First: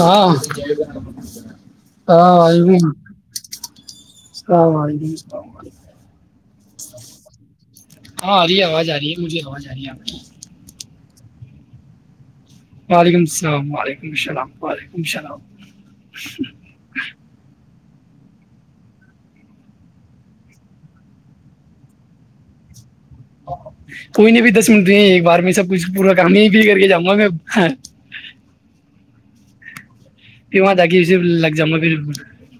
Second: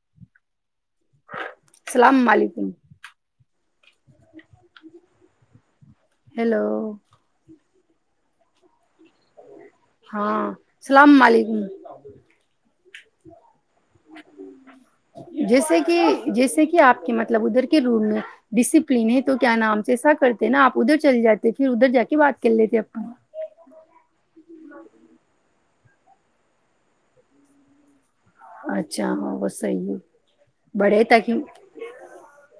ہاں السلام ہاں وال علیکم بھی ہاں وال توڑ [inaudible] ہیلو ہاں آ رہی ہے آواز آ رہی ہے مجھے بہت جا رہی ہے آپ اللام علیکم جیسے [unintelligible] رول میں ڈسپلن ہے تو کیا نام سے ایسا کرتے ہیں نا آپ ادھر چل جاتے پھر ادھر جا کے بات کر لیتے آپ کوئی نہیں بھی دس منٹ دیے ایک بار میں سب کچھ پورا کاانی پ کر کے جاوا گ اچھا وہ صحی ہے پ وہاں دگی بڑے اسے تاکہ لگ جاما پھر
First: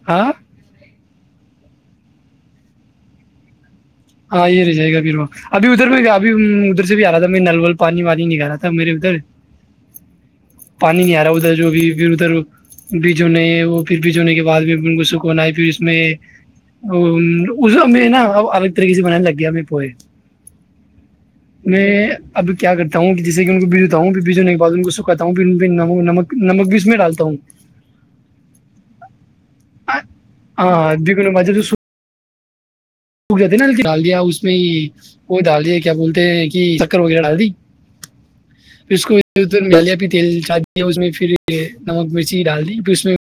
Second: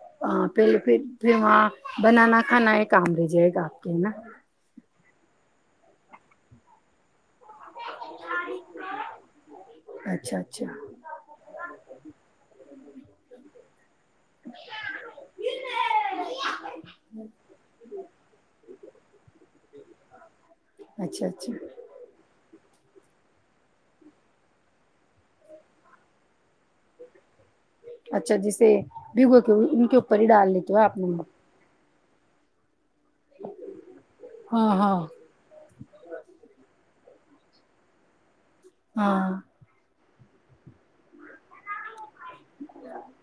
ہاں پہلے پھر پھر وہاں بنانا کھانا ایک کام رہ جائے گا کے ہے نا ہاں یہ رہی جائے گا بھییروا ابھی ادھر میں ابھی ادھر سے بھی آ میں نل ول پانی وانی نکال رہا تھا میرے ادھر اچھا اچھا پانی نہیں آ رہا ادھر جو بھی پھر ادھر بجوں نہیں پھر بج ہونے کے بعد بھی ان کو سکون ہے پھر اس میں اس میں نا الگ طریقے سے بنانے لگ گیا ہم پوئے اچھا اچھا میں ابھی کیا کرتا ہوں کہ جیسے ان کو بجوتا ہوں پھر بجنے کے بد ان کو سکاتا ہوں پھر نمک بھی اس میں ڈالتا ہوں اچھا جیسے بگو کے ان کے اوپر ہی ڈال لیتے ہے ہاں آپ نے رکھ جاتتے نا ڈال دیا اس میں ہاں ہی ہاں وہ ڈال دیا کیا بولتے ہیں کہ کرو لڑا دی پھر اس ہاں کوالیا پ تیل چاہی ہے اس میں پھر نمک چی ڈال دی پھر اس میں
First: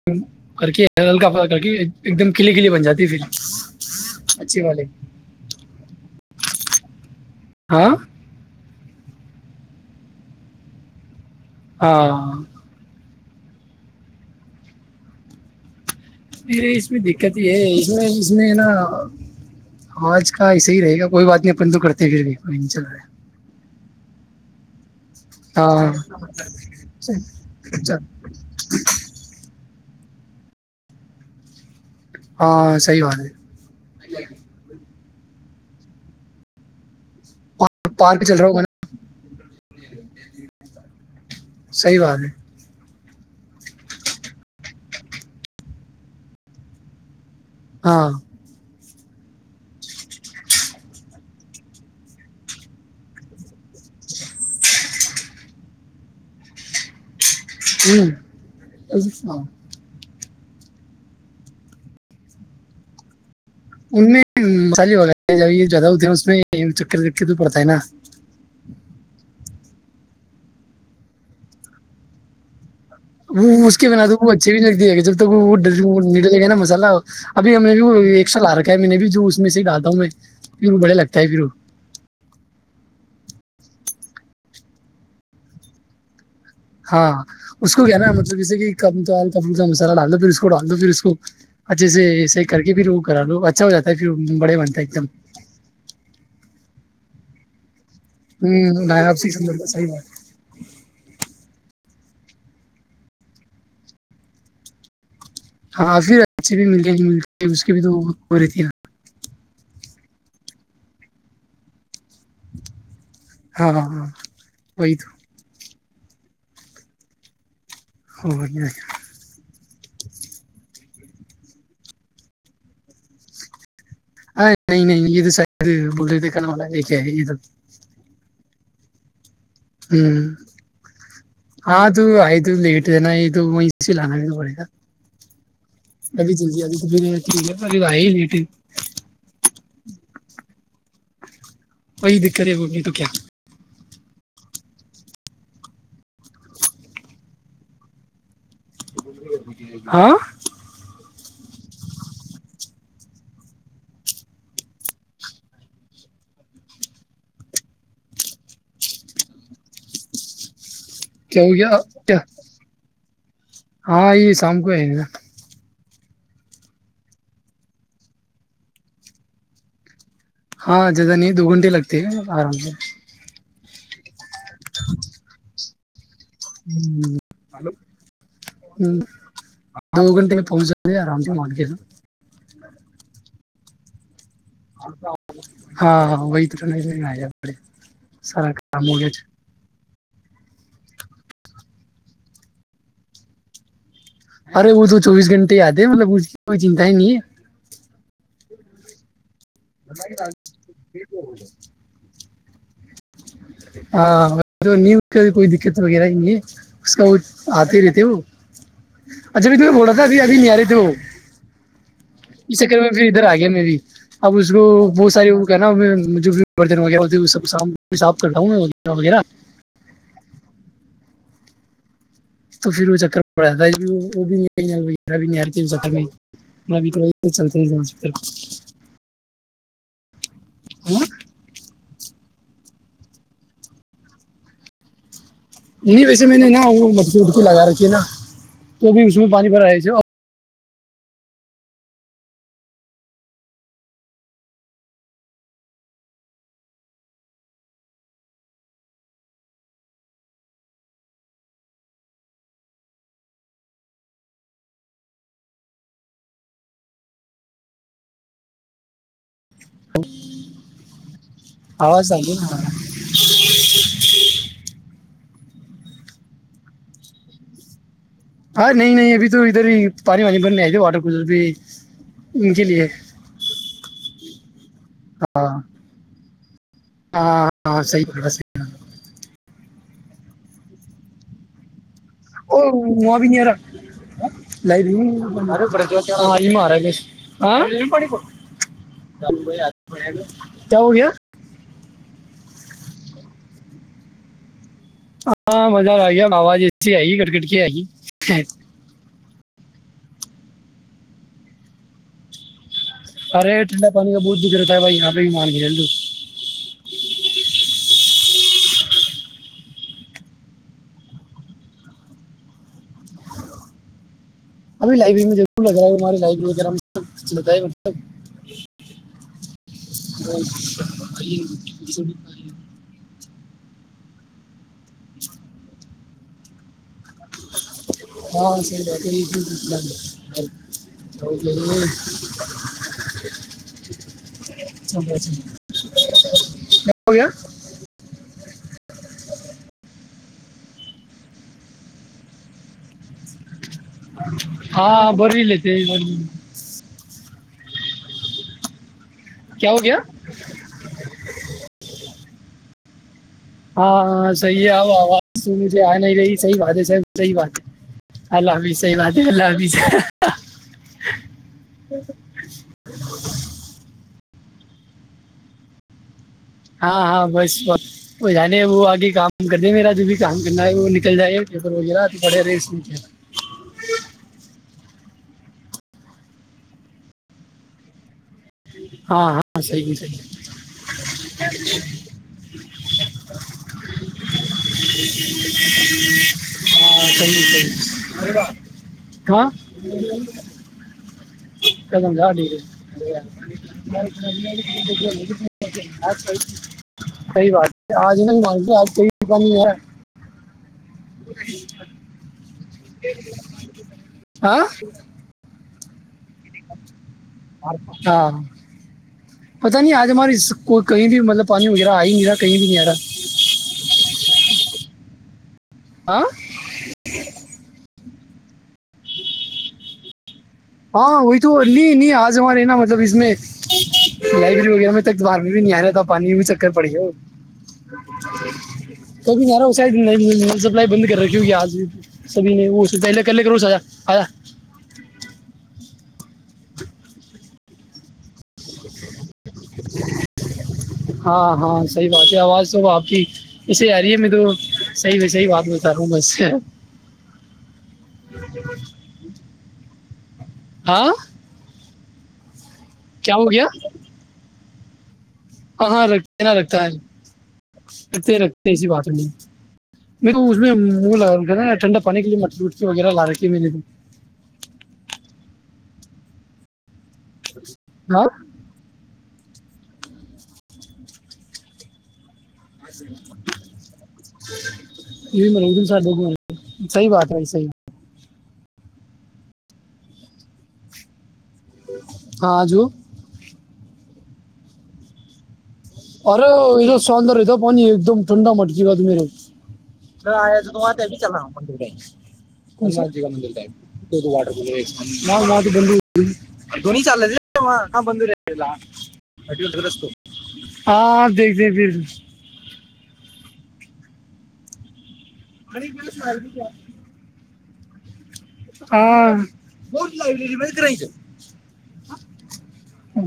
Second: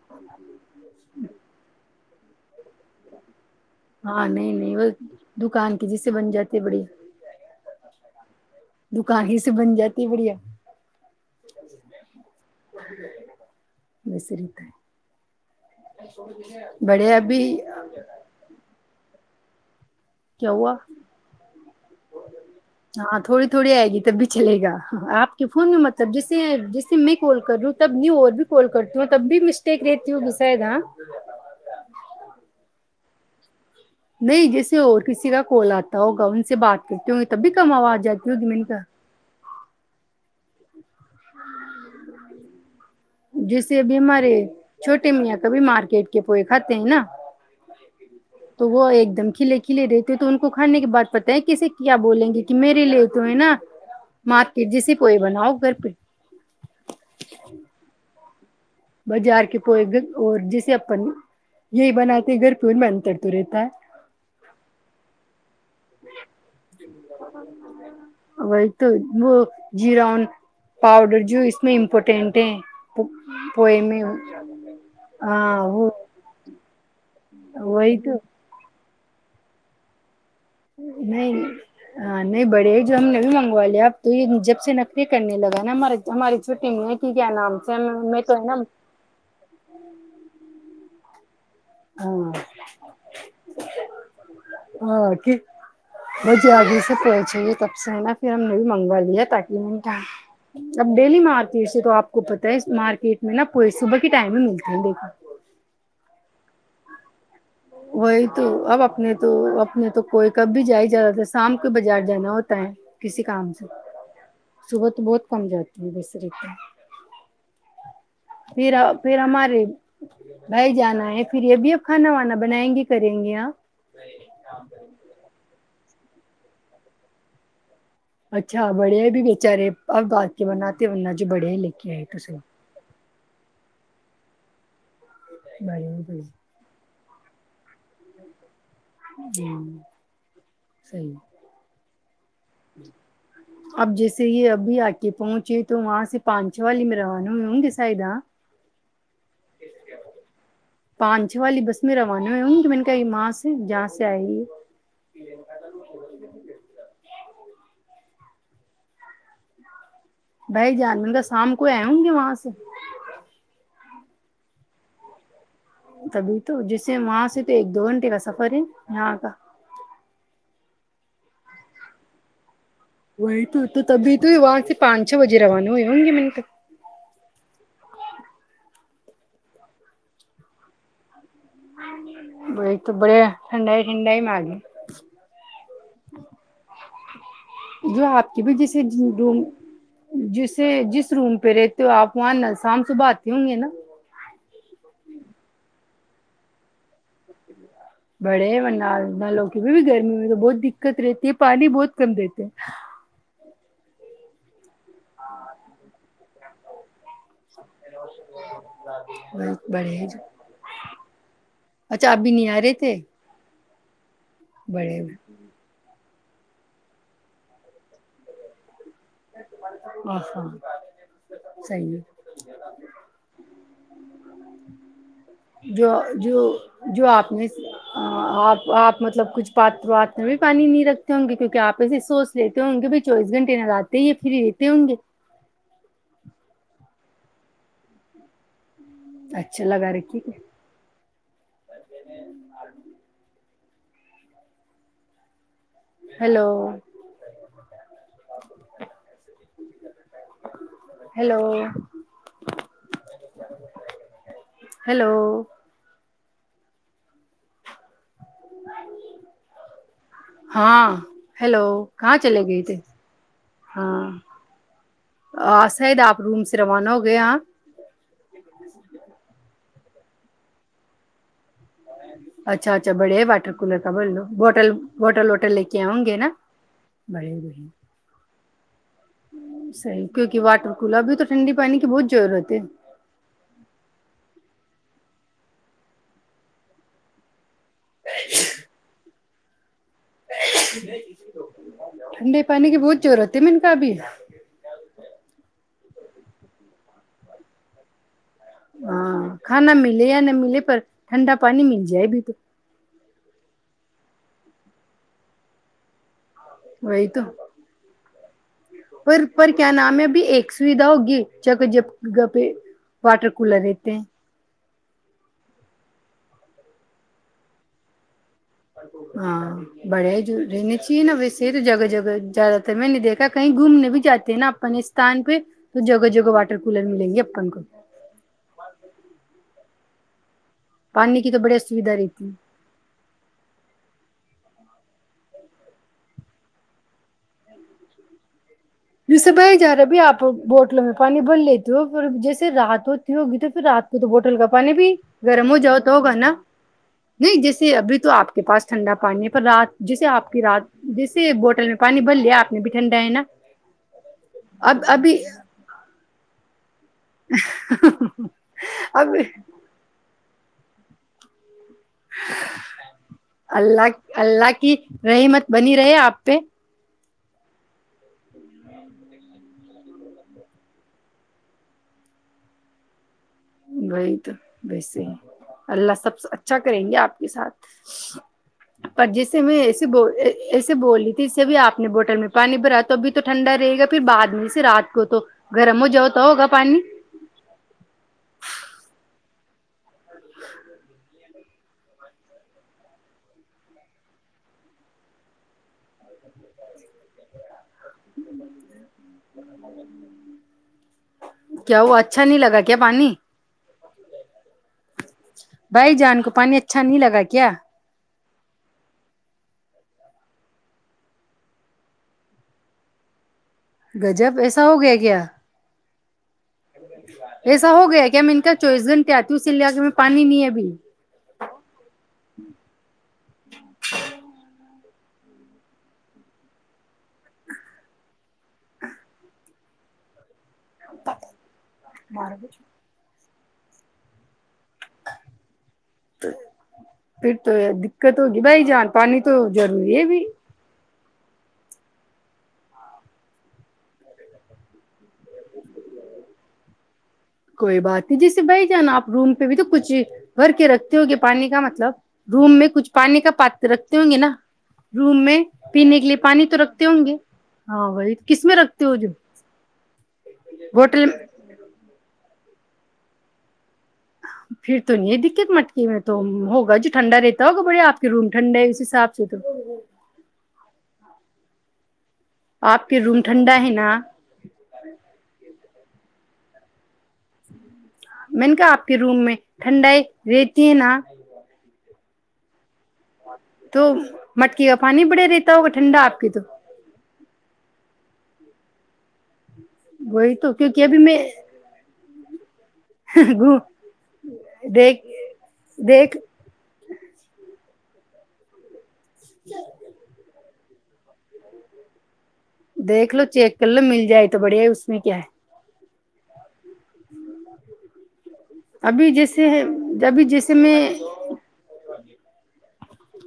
کر کے ہلکا پا کر کے ایک دم کلے کلیے بن جاتی ہے پھر ہاں نہیں اچھی نہیں والے بس دکان کے جس سے بن جاتے بڑے ہاں دکان ہی سے بن جاتی ہے بڑھیا ہاں بسریت نہیںے اس میں دقت یہ ہے اس میں اس میں نا آوج کا کیا ایسح ہوا ہی رہے گا کوئی بات نہیں اپن تو کرتے پھر بھی کوئی نہیں چل رہا ہے ہاں تھوڑی تھوڑی آئے گی تب بھی چلے گا آپ کے فون میں مطلب جیسے جیسے میں ہاں کال کر رہی ہوں تب اچھا نہیں اور بھی کال کرتی ہوں تب بھی بیک رہےتیو بسائےدا ہاں صحی بات ہے نہیں جیسے اور کسی کا کال آتا ہوگا ان سے بات کرتے ہوں تب بھی کم آواز جاتی ہوگی م نے کہا جی ج صحی بات ہے جیسے اب ہمارے چھوٹے میاں کبھی مارکیٹ کے پوئے کھاتے ہیں نا ہاں تو وہ ایک دم کھلے کھلے رہتے تو ان کو کھانے کے بد پت ہے کسے کیا بولیں گے کہ میرے لیے تو ہے نا مارکیٹ جیسے بناؤ گھر پہ ہوں بازار کی پئے گ اور جیسے اپن یہی بناتے گھر پور میں انتر تو رہتا ہے انالی یہ زدہ اس میں چکر چکے تو پڑتا ہے نا جیران پاؤڈر جو اس میں امپورٹینٹ ہے وہ اس پوئے کے میں بنا تو وہ اچھے بھی لگ د گے جب تک وہ ڈلے گا نا مسالہ ابھی ہمیں وہی بھی تو ایک سال آ رکھے ہے میں نے بھی جو اس میں سے ہی ڈاتا ہوں میں پھر وہ بڑے لگتا ہے پھر نہیں وہ نہیں بڑے جو ہم نے بھی مگ والے اب تو یہ جب سے نکری کرنے لگا نا ہمارے ہماری چھٹی میں ہاں کہ کیا نام اس سے کو کیا نا میں تو مطلب ہے جیسے کہ کم تو کا کا مسالا ڈال دو پھر اس کو ڈال دو پھر اس کو اچھے سے ہاں ایسے ہی کر کے پھر وہ کرا لو اچھا ہو جاتا ہے پھر بڑے بنتا ہے ایک دم ہاں کہ ٹھیک ہے نا پھر ہم نے بھی ہوں منگوا آپ لیا سے تاکہ میں صحیح بات نے اب ڈیلی مارکیٹ سے تو آپ کو پت ہے مارکیٹ میں نہا پور صبح کے ٹائم میں ملتے ہے دیکھو ہاں پھر اچھے بھی ملے گ م وہی تو اب اپنے تو تو کوئی کب بھی جائی جاتا تھا شام کے بج ہار جانا ہوتا ہے کسی کام سے ہاں ہاں ہاں صبح تو بہت کم جات م بسر کا ہاں پھر پھر ہماریے بھائی جانا ہے پھر یہ بھی اب کھانا وانا بنائیں گی کریں گی آاں ا نہیں نہیں یہ تو س بول رہی تھ ک ما یہ ہے یہ اچھا بڑھیا بھی بارے اب ہوں باات کے بنا ان چ بڑیا ہی لکھے ہاں تو آئے تے تو لیٹ ہے نا یہ تو وہیں سے لانا بھی پڑے گا بڑے بڑے ابھی چل ج ابھی کبھی [unintelligible] س رہئے نہیںٹ ہ سی [unintelligible] رید [unintelligible] کرے بوگی تو کیا اب جیسے یہ ابھی آک پہنچے تو وہاں سے پانچو والی میں روانہ ہوئے ہوں گے سائید ہاں ہ پانچ چھ والی بس میں روانہ ہو ہوں کہ میں نے کہ ماں سے جہاں سے آئی بائی جان انا کیا شام ہو کو گیا آ ہوں گے کیا وہاں سے ہاں یہ سام کو ہے نا تبھی تو جیسے وہاں سے تو ایک دو گھنٹے کا سفر ہے یہاں کا ہاں جزا نہیں دو گھٹے لگتے آرام سے وہی تو تو تبھی تو یہ آار سے پانچ چ بجے رہا ہو ان جو م ہوں ہ دو گھنٹے میں پہنچا آرام سے مال کے ب ایک تو بڑے ھنڈائی ٹھڈائی معگی ہاں ہاں وہی تو نہیں آیا بڑے جو آپ کی سارا بھی جیسے کام ہو گیا دوں جسے جس روم پہ رہتے ہو آپ وہاں شام صبح آتے ہوں گے نا ارے وہ تو چوبیس گھنٹے یاد ہے مطلب اس کی کوئی چنتا ہی نہیں ہے بڑے منا لوگ کیہ بھی گرمی میں تو بہت دقت رہتی ہے پانی بہت کم دیتے ہیں ہاں ہاں ج نی کوئی دقت وغیرہ ہے اس کا وہ آتے ہی رہتےے وہ ہیں اچھابھی ت بول رہا بڑے تھا ابھی ابھی نہیں آ رہے تھے وہ اچھا آپ بھی نہیں اس آ رہے چکر میں تھے پھر ادھر آ گیا میں بھی اب اس کو بڑے میں؟ بہت ساری وہ کیا ن جو بھیوردن ہو گیا وہ سب سام میں آاب کر رہا ہوں میں وغیرہ وغیرہ اچھا سی نہیں تو پھر وہ چکر پڑ جاتا ہے وہ وہ بھی نہیں آ- وغیرہ بھی نہیں آ رہی تھی اس چکر جو میں جو میں بھی جو تھوڑا یہ آپ نے چلتے ہیں اس طرف۔ آپ آپ مطلب کچھ پاتر وات میں بھی پانی نہیں ہاں؟ رکھتے ہوں گے کیونکہ آپ ایے سوچ لیتے ہوں ان کہ بھی چویس گھٹے نگات تو یہ پھر رہتے ہوں گے نہیں ویسے میں نے نا وہ مٹکی وٹکی لگا رکھی ہے نا تو بھی اس میں پانی بھر جے اور بال لو ہلو ہلو ہاں ہیلو آواز کہاں آ گئی چلے گئے نا تے ہاں آ شاید آپ روم سے روانہ ہو گئے ہاں ہاں نہیں نہیں ابھی تو ادھر ہی پانی وانی بننےئے تھے واٹر کور بھی ان کے اچھا لیے اچھا بڑے واٹر کولر کا بول لو بٹل ہوٹل ہاں ووٹل لے کے آؤ گے نا بڑے ب ہاں صحیح بول رہا ہاں صحی کیونکہ واٹر کولر بھی تو ٹنڈی پانی کی بہت ضرورت ہے او وہ بھی میرا [unintelligible] ہ [unintelligible] تمب [unintelligible] کہ وہ گ [unintelligible] ٹھنڈے پانی کی بہت ضرورت ہے من کا ابھی ہاں مزہ آ گیا آواز ایسی آئی کرکٹ کی آئی ہاں کھانا ملے یا نہ ملے پر ٹھنڈا پانی مل جائے بھی تو ارے ٹنڈا پانی کا بہت دک رہتا ہے بھائی یہاں پہ بھی مان کے چلو وہی تو پر کیا نام ہے ابھی ایک سویدھا ہوگی جب گھر پہ واٹر کولر رہتے ہیں ابھی لائبریری میں ضرور لگ رہا ہے ہمارے لائبریری وغیرہ مب مطلب ہاں بڑے ہی جو رہنے چاہیے نا ویسے جگہ جگہ زیادہ تر میں نے دیکھا کہیں گھومنے بھی جاتے ہیں نہ اپ پنستان پہ تو ج پر جب واٹر کولیر ملے گی جب ہاں صحیح بات ہے [unintelligible] پانی کی تو بڑی اسویدھا رہتی ہے [unintelligible] [unintelligible] جسے بھائی جارا آپی آپ بوٹلوں میں پانی بھر لیتے ہو پھر جیسے رات ہوتی ہوگی تو پھر رات کو تو بوٹل نل کا پانی بھی ہاں بری گرم ہو لیتے جاؤ ہیں، تو ہوگا بری۔ نا نہیں جس ابھی تو آ کے پاس ٹھنڈا پانی رات کیا ہو گیا جیسے آپ کی رات جیسے بوٹل میں پانی بھر ابھی بھی ٹھنڈا ہے نا ہاں ہاں صحی ہے اب آواز سھے آ نہیں رہی سح بات ہے صاحب صحی بات ہے اللہ حافیظ صحی اب بات ہے اللہ حافظ ا [inaudible] اللہ اللہ کی رحمت بنی رہے آپ پہ ہاں ہاں بس بت وہ جانے وہ آگے کام [unintelligible] وہی تو ویسے ہی اللہ سب اچھا کریں گے آپ کے ساتھ پر ہاں جیسے میں ہاں ایے صحیح ب صحیح ایسے بول رہ تھی جسے بھی آپ نے بوٹل میں پانی بھرا تو ابھی تو ٹھنڈا رہے گا پھر بعد میںے رات کو تو گرم ہو جاؤتا ہوگا پانی ہاں ہ ک آے سی بات آج میں مانگ آج کوی دکا کیا وہ اچھا نہیں لگا کیا پانی ہاں بھائی جان کو پانی اچھا نہیں لگا کیا پتا نہیں آج ہماری کو کہیں بھی مطلب پانی وغیرہ آ ہی نہیں رہا کہیں بھی نہیں آ رہا گجب ایسا ہو گیا کیا آاں ایسا ہو گیا میں ان کا چوائس گنٹ آتی ہوںی لیے آے میں پانی نہیں ہے بھی ہاں وہی تو نہیں نہیں آج ہمارے نا مطلب اس میں لائبریری وغیرہ میں ب تک باہر میں بھی نہیں آ رہا تھا پانی میں بھی چکر پڑی ہو کبھی نہیں آ رہا ا شاید نہیں سپلائی بند کر رکھی ہوگی آج سبھی نے وہ اس سے پہلے کے کرو سا آا پھر تو دقت ہوگی بھائی جان پانی تو ضروری ہے بھی ہاں ہاں صحیح بات ہے آواز تو آپ کی ایے آ رہی ہے میں تو صحیح صحیح بات بتا رہا ہوں بس کوئی بات نہیں جسے بی جان نا آپ روم پہ بھی تو کچچی بھر کے رکھتے ہاں ہو گے پانی کا مطلب روم میں کچھ پانی کا کیا ہو پات گیا رکھتے ہوں گے نا روم میں ہاں پینے کے ہاں لیے رکھتے پانی نا تو رکھتا ہے ہوں گے ہاں وہی رکھتے کس میں رکھتے ایسی ہو جو بات نہیں اس میں بوٹل منہ لگ نا ٹھنڈا پانی کے لیے م جوٹ سے وغیرہ لا رہے کے م نہیں پھر تو نہیں دقت مٹکی میں تو ہوگا جو ٹھڈا رہتا ہوگا بڑیاپ کے ہاں روم ٹھنڈ ہے اس ح سے آپ چ تو آپ کے روم ٹھنڈا ہے نا زد ب صحی بات بھائی صحی میں نے کہا آپ کے روم میں ٹھنڈائی رہتی ہے نا ہاں جو تو مٹکی کا پانی بڑے رہتا ہو ٹھنڈا آپ کی تو سندر ہے تھانی ایک دم ٹھنڈا مٹکی کاا ت میرے وہی آیا تو تو کیونکہ ابھی وہاںتے بھی میں چلاؤ مند ش کا مند ور دیکھ بندو دیکھ دون چ تھ ہاں بند رہےلہ ا گرست ہاں دیکھتے پھر دیکھ لو چیک ک لو مل جائے تو بڑھیا ہے اس میں کیا ہے اور ک ماہضی کیا ج ابھی جیسے ہے ابھی جیسے میں ہ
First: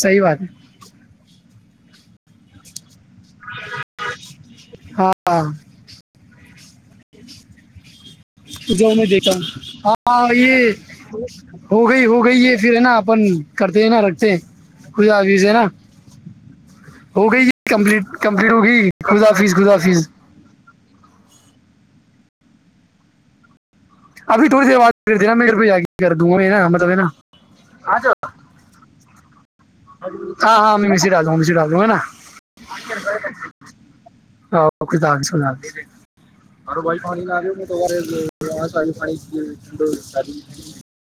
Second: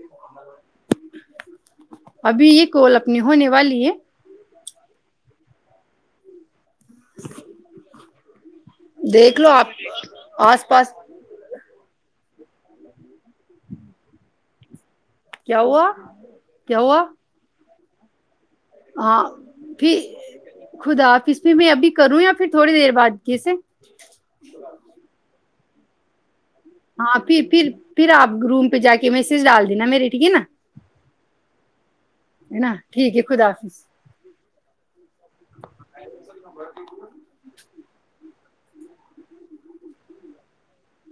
سی بات ہے ابھی یہ کولا اپنی ہونے والی ہے ہاں [inaudible] جؤ میں دیکھا دیکھ لو آپ ہاں آس یہ پاس ہو گئی ہو گئی یہ پھر ہے نا اپن کرتے ہیں نا رکھتے کھ عویز ہے کیا نا ہوا کیا ہوا ہو گئی کمپلیٹ کملیٹ ہوگی ہاں خدافظ خداف پھر خدا آفس میں میں ابھی کروں یا پھر تھوڑی دیر بد کیسے ابھی تھوڑی د آگ کر دوں گ ہاں پھر پھر پھر آپ روم پہ جا کے میسج ڈالتے ہاں ہاں ہم مس رہا ڈا ہےا ہے نا ٹھیک ہے خدا حافظ سو ب ف تو سال پانی کی کاری